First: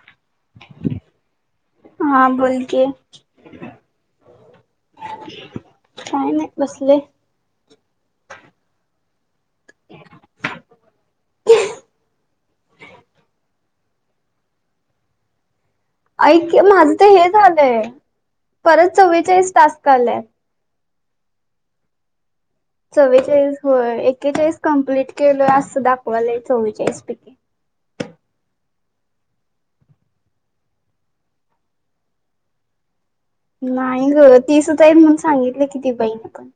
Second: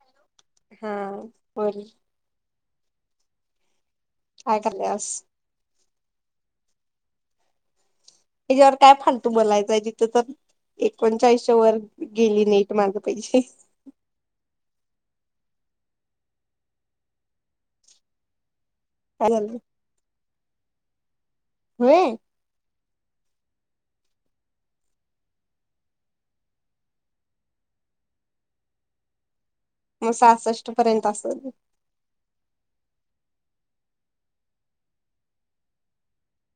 Hello. हा बोल. हा बोल की काय करल्यास? बसली आहे. त्याच्यावर काय फालतू बोलायचंय जिथं तर एकोणचाळीसच्या वर गेले नाहीत माझे पैसे. ऐक की माझं तर हे झालंय परत काय झालं चव्वेचाळीस टास्क‌ आलाय व्हय चव्वेचाळीस होय. एकेचाळीस कमप्लीट केलं असं दाखवायल चव्वेचाळीसपैकी. मग सहासष्ट पर्यंत असल नाही गं तीसच आहेत म्हणून सांगितलं की त्या बाईन पण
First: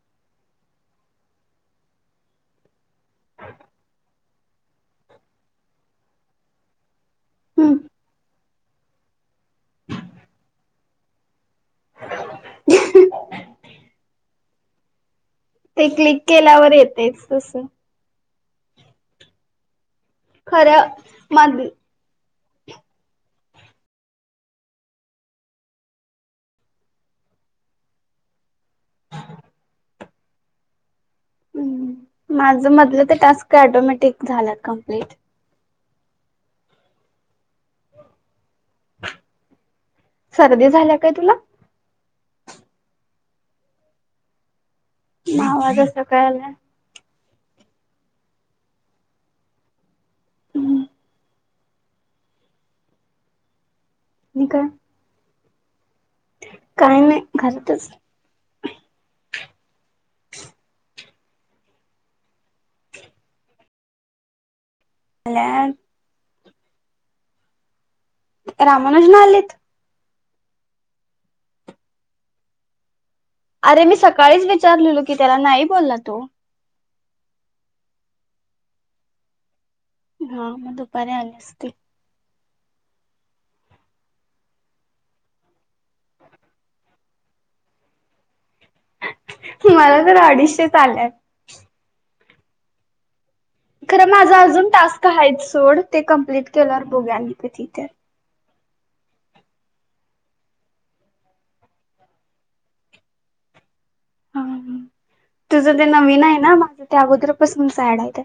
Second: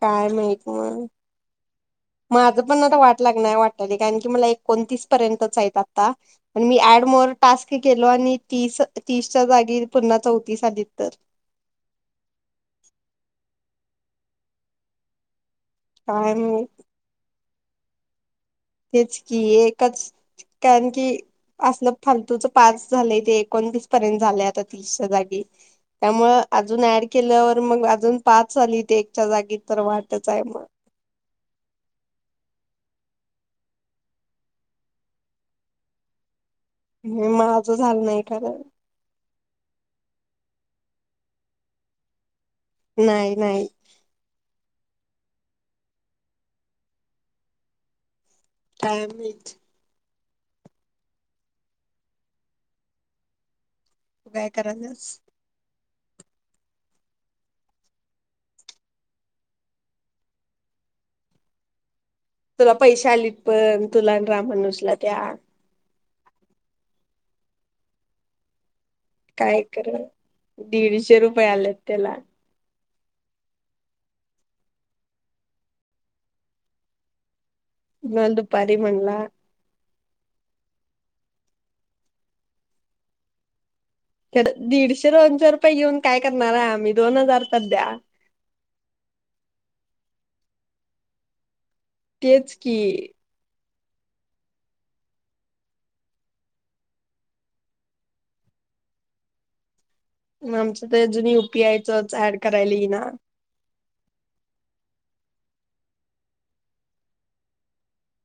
काय माहित मग माझ पण आता वाट लागणार वाटते कारण की, मला एकोणतीस पर्यंतच आहेत आता पण मी ऍडमोअर टास्क हम्म केलो आणि तीस तीसच्या जागी पुन्हा चौतीस आली तर ते क्लिक काय माहित केल्यावर येतयच तसं. तेच की, एक च कारण खरं की, मध असलं फालतूच टास्क झाले ते एकोणतीस पर्यंत झालय आता तीसच्या जागी त्यामुळ अजून ऍड केल्यावर मग अजून पाच झाली ते एकच्या जागी तर वाटच आहे म हम्म. माझ मधलं ते टास्क ॲटोमॅटिक झाल‌ं कंप्लीट. माझं झालं नाही खरं सर्दी झालीया काय तुला? नाही नाही. म आवाज असा का यायलाय? काय माहित. हम्म. तू काय करायलेस? काय नाय घरातच [inaudible] तुला पैसे आलीत पण तुला आणि राम, मनोज- ला त्या. आल्या राम काय खर दीडशे रुपये आल्यात त्याला. अरे मी सकाळीच विचारलेलो की त्याला नाही बोलला तो. नन दुपारी म्हणला हा मग दुपारी आले असते. दीडशे दोनशे रुपये घेऊन काय करणारे आम्ही दोन हजार तर द्या. मला तर अडीचशे चाल्यात तेच की खरं माझा अजून टास्क हाए सोड ते कंप्लीट केल्यावर बोघ्यानी तिथे आमचं तर अजुून युपीआयचच ऍड करालेइ ना हा तुझं ते नवीन आए ना मग ते अगोदरपसून साडायते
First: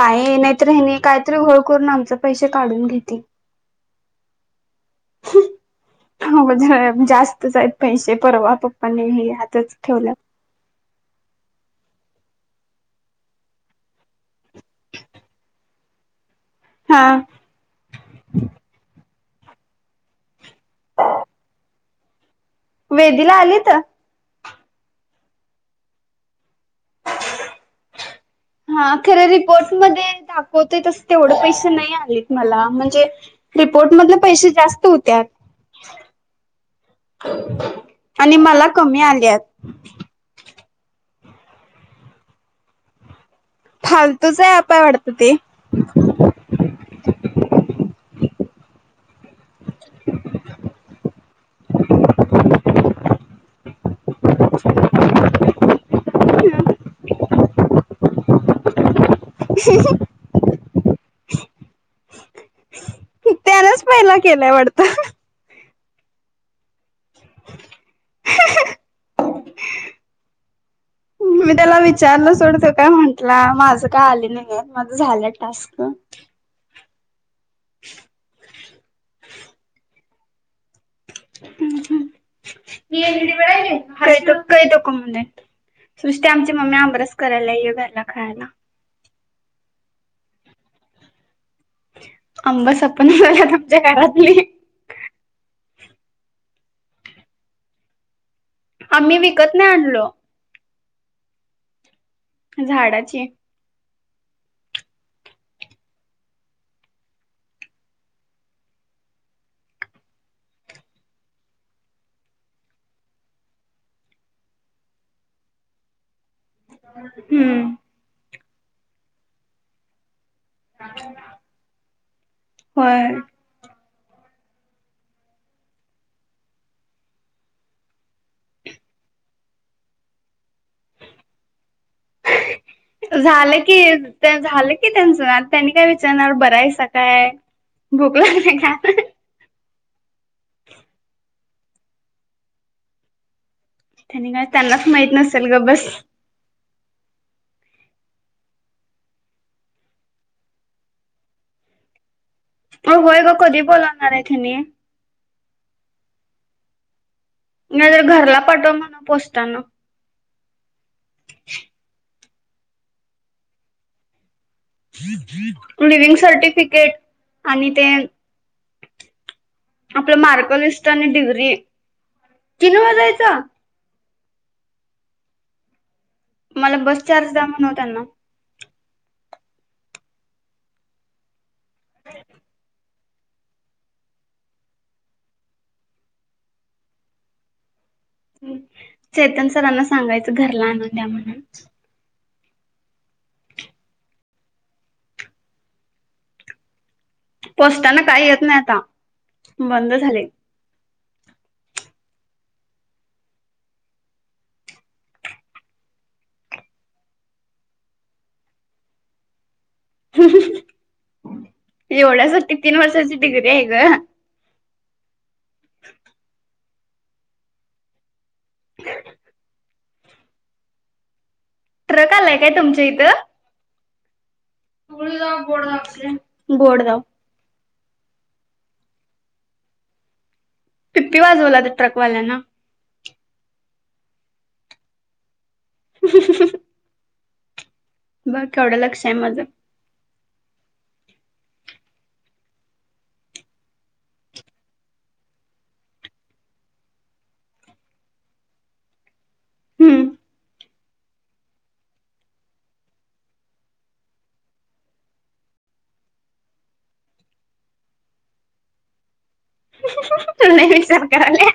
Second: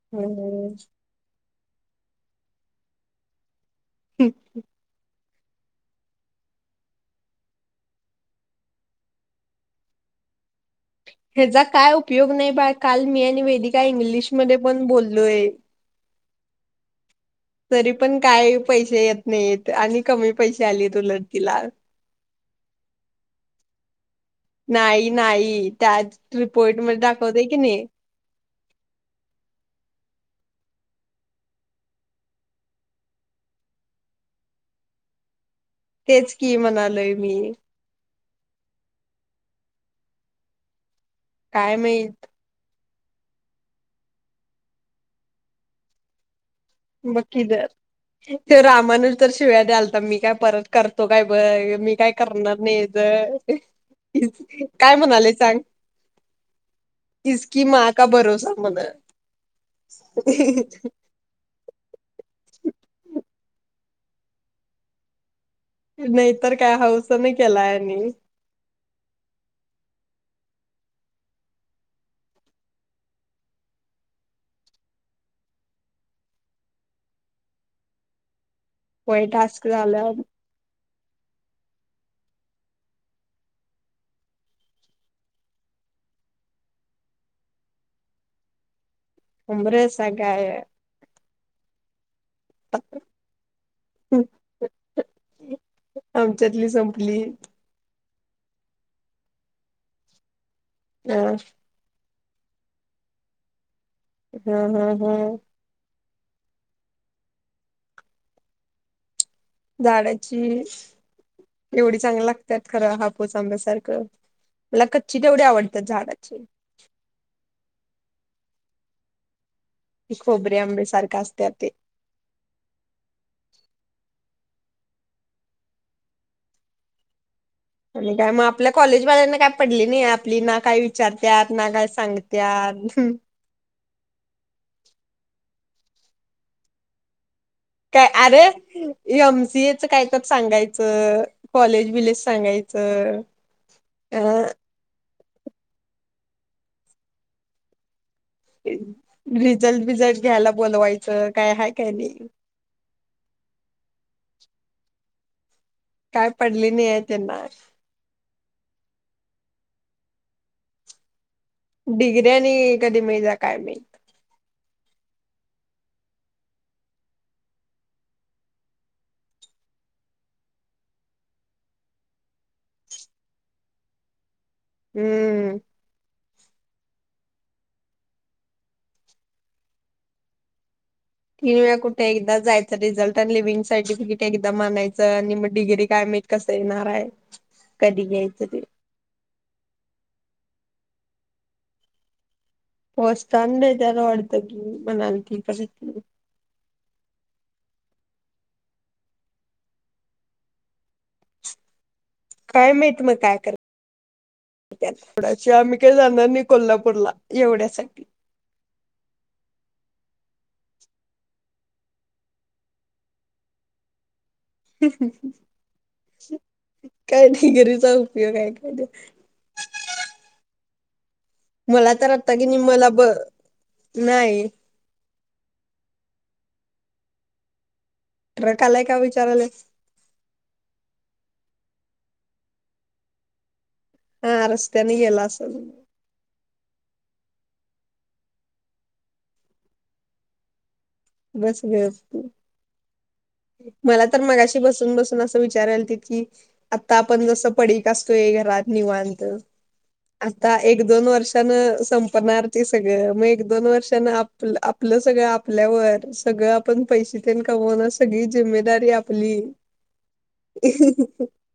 बाहे हम्म नाहीते कात्रू हो करून आमचं पैशे काढून घेती हम् हम्म थांब ज जास्तच हाएत पैशे परवा पप्पानी हे हातच ठेवलं ह्याचा काय उपयोग नाही बा काल मी आणि वेदिका इंग्लिशमध्येध्ये पण बोललोय हा तरी पण काइ पैशे येत नाहीेत आणि कमी पैशे आलेत उलट तीला वेदीला आली त नाइ नाइ त्याच रिपोर्ट मधे दाखवतय की नाही हा खरं रिपोर्ट मधे दाखवतव तस तेवढं पैसे नाही आलेत मला म्हणजे रिपोर्ट मधले पैशे जास्त होत्यात. तेच की म्हणालोय मी आणि मला कमी आल्यात कायमईत फालतूचं अँपाय वाटत ते रामानज तर शिव्या द्याल तर मी काय परत करतो काय बघ मी काय करणार नाही ज काय म्हणाले सांग [unintelligible] [unintelligible] [unintelligible] [unintelligible] त्यानच पहिला केलाय वाडतं नाइतर काय हाऊस त नी केलायनी मी त्याला विचारलं सोड तो का म्हंटला माझं का आलेलं नाइये माझं झालंय टास्कं [unintelligible] व्हय टास्क झालं [unintelligible] नुसती आमची मम्मी आमरस करायला ये घरला खायला. आमरस आ गया या आंबा सपान झाला तुमच्या घरातली. आमच्यातली संपली! आम्ही विकत नाइ आणलं. [unintelligible] झाडाचे ह ह ह. झाडाची एवढी चांगली लागत्यात खरं हापूस आंब्यासारखं मला कच्ची तेवढी आवडत्यात झाडाची. हम्म. खोबरे आंब्यासारखे असत्या ते. होय. आणि काय मग आपल्या कॉलेजवाल्यांना काय पडली नाही आपली ना काय विचारत्यात न काय सांगत्यात. झालं की झालं की त्यांच त्यांनी काय विचारणार बरहाईसा काय काय भूक अरे लागली का एमसीए कायतर सांगायचं कॉलेज बिलेज सांगायचं त्यांनी काय अ त्यांनाच माहित नसत चलग बस रिझल्ट बिझल्ट घ्यायला बोलवायचं काय हाय काय नाही. म होय ग कधी बोलणार हाईथ ह्यानी? काय पडले नाही आहेत नाहीतर घरला पाटवा म्हनाव पोस्टान. डिग्री. ते आणि कधी मिळतीया काय माहित. लिवंग सर्टिफिकेट आणि ते आपलं मार्कलिस्ट आणि डिग्री तीन वेळा जायच. हम्म. मला बस चार्ज द्या म्हणाव त्यांना. तीन वेळा कुठे एकदा जायचं रिझल्ट लिव्हंग सर्टिफिकेट एकदम आनायचं आणि मग डिग्री कायम माहित कसं येणार आहे? कधी घ्यायचं ते चेतन सरांना सांगायचं घरला आणाय. द्या म्हनून. पोस्टान देत्यात वाटतं की म्हनालती शितली पोस्टान काय येत नाही आता बंद झालय. काय माहित म काय करत्यात थोडाशी आम्ही काही जाणार नाही कोल्हापूरला एवढ्यासाठी एवढ्यासाठी तीन वर्षांची डिग्री आहे ग. ह् हम्. काय नाही डिग्रीचा उपयोग आहे काय त्या? मला तर ट्रक आलाय काय आतागिनीनि मलाब नाही. बोट दाव ट्रक आलाय का विचाराल्यास. पीपी वाजवला त्या ट्रकवाल्या्य न हा अ रस्त्यानी गेला असल. [unintelligible] बघ केवढं लक्ष आहे माझं. बस गप तू [unintelligible] मला तर मगाशी बसून बसून असं विचारायला ते की आता आपण जस पडीक असतोय घरात निवांत. हम्म. आत्ता एक दोन वर्षान संपणार ते सगळं मग एक दोन वर्षान आप आपलं सगळं आपल्यावर सगळं आपण पैसे कमवून सगळी जिमेदारी आपली. तु नाही विचार करायला.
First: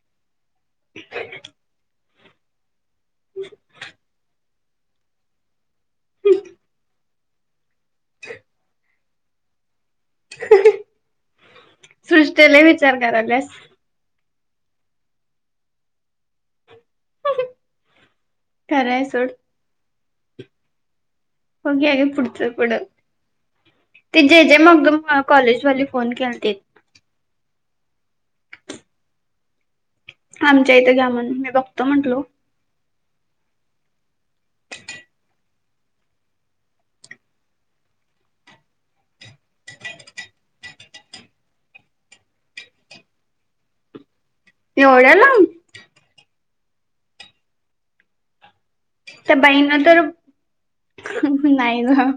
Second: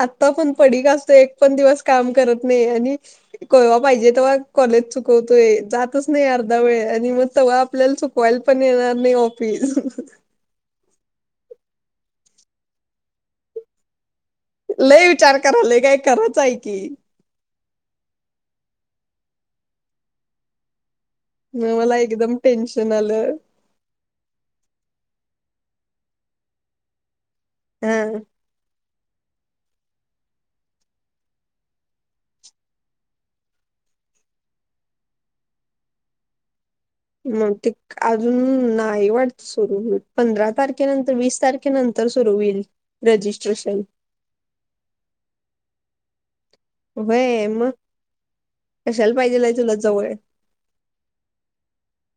आत्ता पण पडीक असतो एक पण दिवस काम करत नाही आणि कवा पाहिजे तेव्हा कॉलेज चुकवतोय जातच नाही अर्धा वेळ आणि मग तेव्हा आपल्याला च कोईल पण येणार नाही फी. सृष्टीला विचार करालास. लय विचार कराल काय खरच आहे की. खरय आहे सोड हो मग मला अगे एकदम पुढचं पुढ टेन्शन आलं ते जे जे मग कॉलेजवाली फोन केलते. हम्म आमच्या इथं घ्या म्हण मी बघतो म्हंटलो. मग ते अजून नाही वाटत सुरू होईल पंधरा तारखेनंतर वीस तारखेनंतर सुरू होईल रजिस्ट्रेशन. एवढ्या लांब व्हय मग कशाला त्या पाहिजेल आहे तुला बाईना तर जवळ नाही ग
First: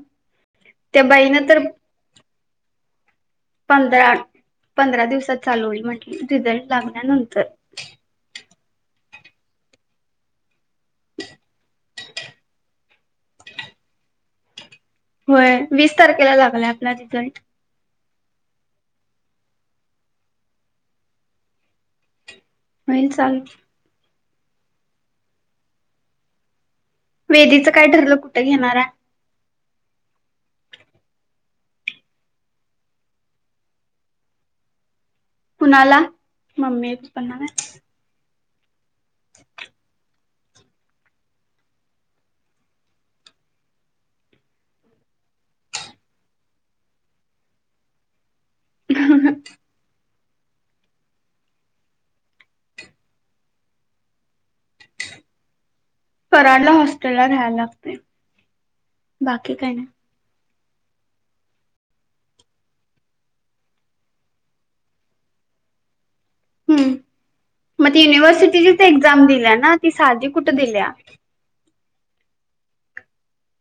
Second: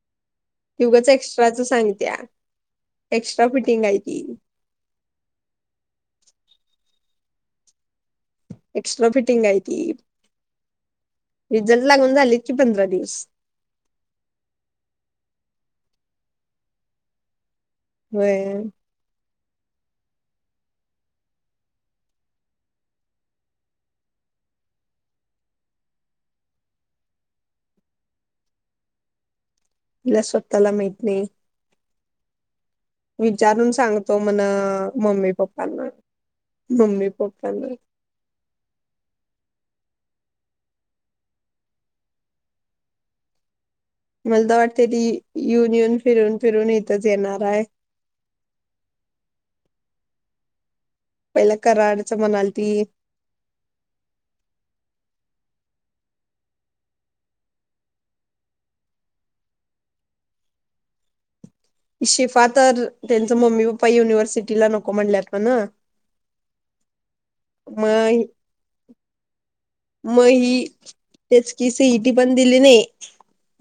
त्या उगच बाईना तर एक्स्ट्राच सांगत्या एक्स्ट्रा फिटिंग आहे पंधरा ती पंधरा दिवसात चालू होईल म्हंटली. रिझल्ट लागल्यानंतर. एक्स्ट्रा फिटिंग आहे ती रिझल्ट लागून झाली कि पंधरा दिवस. होय वीस तारखेला लागलाय आपला रिझल्ट व्हय होईल चाल वेदीच काय ठरलं कुठं घेणार आहे? तिला स्वतःला माहित नाही. विचारून सांगतो म्हण. मम्मी पप्पांना कुणाला मम्मी पप्पांना. मलातर वाटत ते युनियन फिरून फिरून इथच येणार आहे. ह [unintelligible] पहिला कराडच म्हणालती. कराडला हॉस्टेलला राहायला लागते बाकी काही नाही. ती शिफा तर त्यांचंं मम्मी पप्पा युनिव्हर्सिटीला नको म्हणल्यात म्हणं. ह् मग ती युनिव्हर्सिटीचीच एक्झाम दिली ना? ती मग साधी ही कुठं दिल्या तेच की सीईटी पण दिली नाही.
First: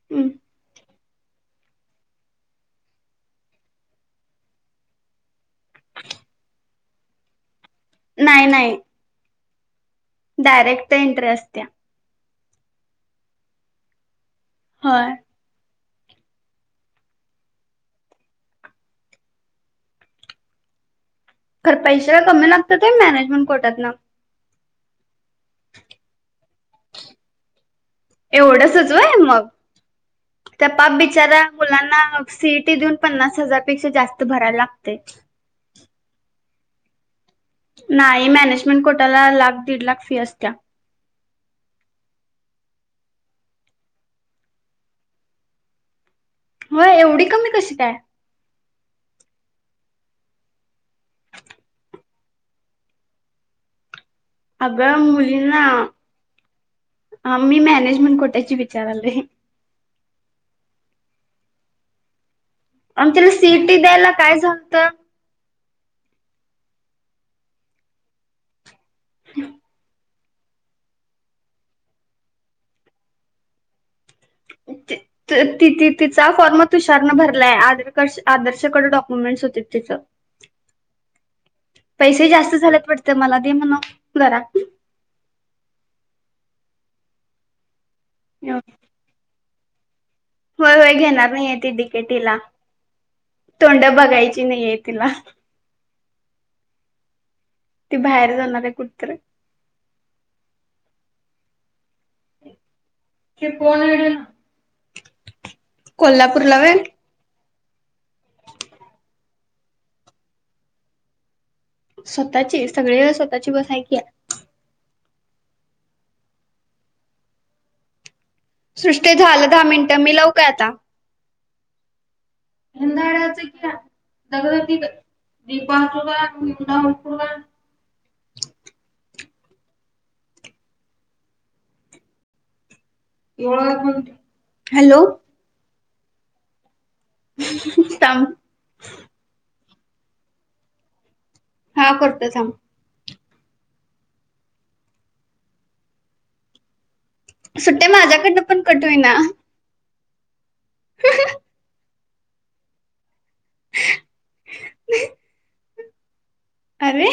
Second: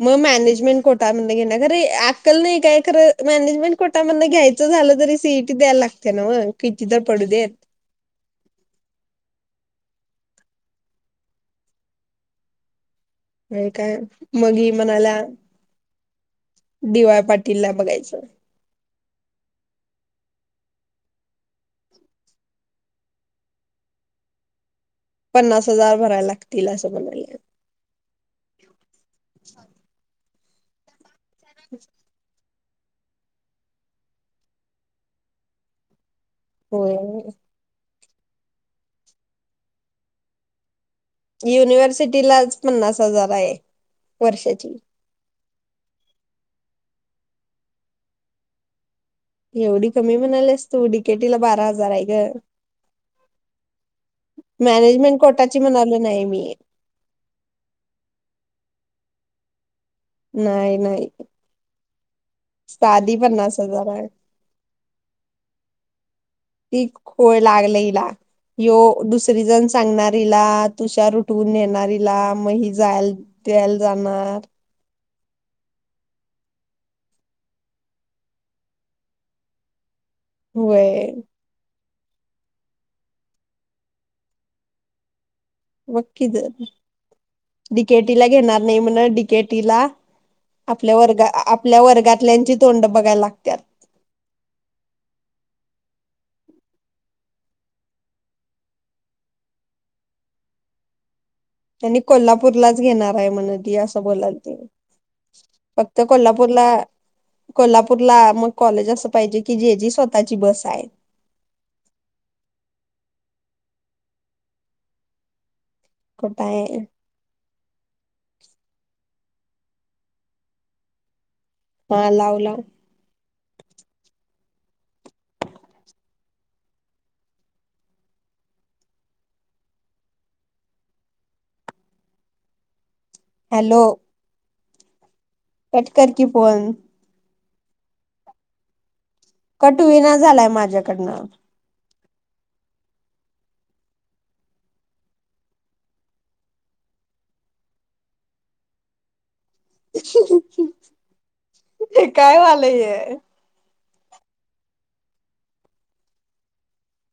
मग मॅनेजमेंट कोट [inaudible] अक्कल नाही काय खरं मॅनेजमेंट कोटा मधनं घ्यायचं झालं तरी सीईटी द्यायला लागते नव्हं मग किती तर पडू देत. नाही नाही डायरेक्ट एन्ट्री असत्या. व्हय काय मग ही होय म्हणायल्या. डीवाय पाटील ला बघायचं. खरं पैसे काय कमी लागतेत व्हय मॅनेजमेंट कोट्यातनंं. पन्नास हजार भरायला लागतील असं म्हणाले. ते [inaudible] जरा मुलांना अ सीईटी देऊन पन्नास हजारपेक्षा जास्त भरायला लागतंय. होय. नाही मॅनेजमेंट कोटाला लाख दीड लाख फी असत्या. युनिव्हर्सिटीलाच पन्नास हजार आहे वर्षाची. व्हय एवढी कमी कशी काय? एवढी कमी म्हणालीस तु डीकेटीला बारा हजार आहे ग. अगं मॅनेजमेंट कोटाची मुलीना म्हणालो नाही मी मी मॅनेजमेंट कोट्याची विचाराले. नाही नाही साधी आमत्याला पन्नास सीईटी हजार आहे द्यायला काय झालतं. ती खुळ लागलंय हिला ह्यो. दुसरी जण सांगणार हिला तुषार उठवून नेणार हिला मग ही जायला द्यायला जाणार. ति तिचा फॉर्म तुषारनं भरलाय आधार आदर्शकडं डॉक्युमेंटस होते तिचं. व्हय. पैसे जास्त झाल्यात वाटतं मला दे म्हणाव की जरा. [inaudible] डिकेटीला घेणार नाही म्हण डिकेट तिला होय होय घेणार नाहीय ती डिकेटीला तोंड बघायला लागत्यात तोंड बघायची नाहीये तिला. ती बाहेर जाणार आहे कुठं तर. आणि कोल्हापूरलाच घेणार आहे ते म्हणं ती असं कोण बोलालती फक्त कोल्हापूरला कोल्हापूरला मग कॉलेज असं पाहिजे की जे जी स्वतःची बस आहे. स्वतःची सगळी व स्वतःची बस आहे की. कुठ आहे? सृष्टी झालं दहा मिनिटं, मी लव काय आता. ह लाव. लाव एंदाडच घेऊया. नग दीपा [unintelligible] एवळ हॅलो [inaudible] हॅलो. कट कर की फोन. हम् हम् थांब. कट हुईना झालाय माझ्याकडनं. हा करतो थांब. सुट्टे माझ्याकडनं पण कट हुईना. [unintelligible] [inaudible] हे काय व्हालंय? [unintelligible] अरे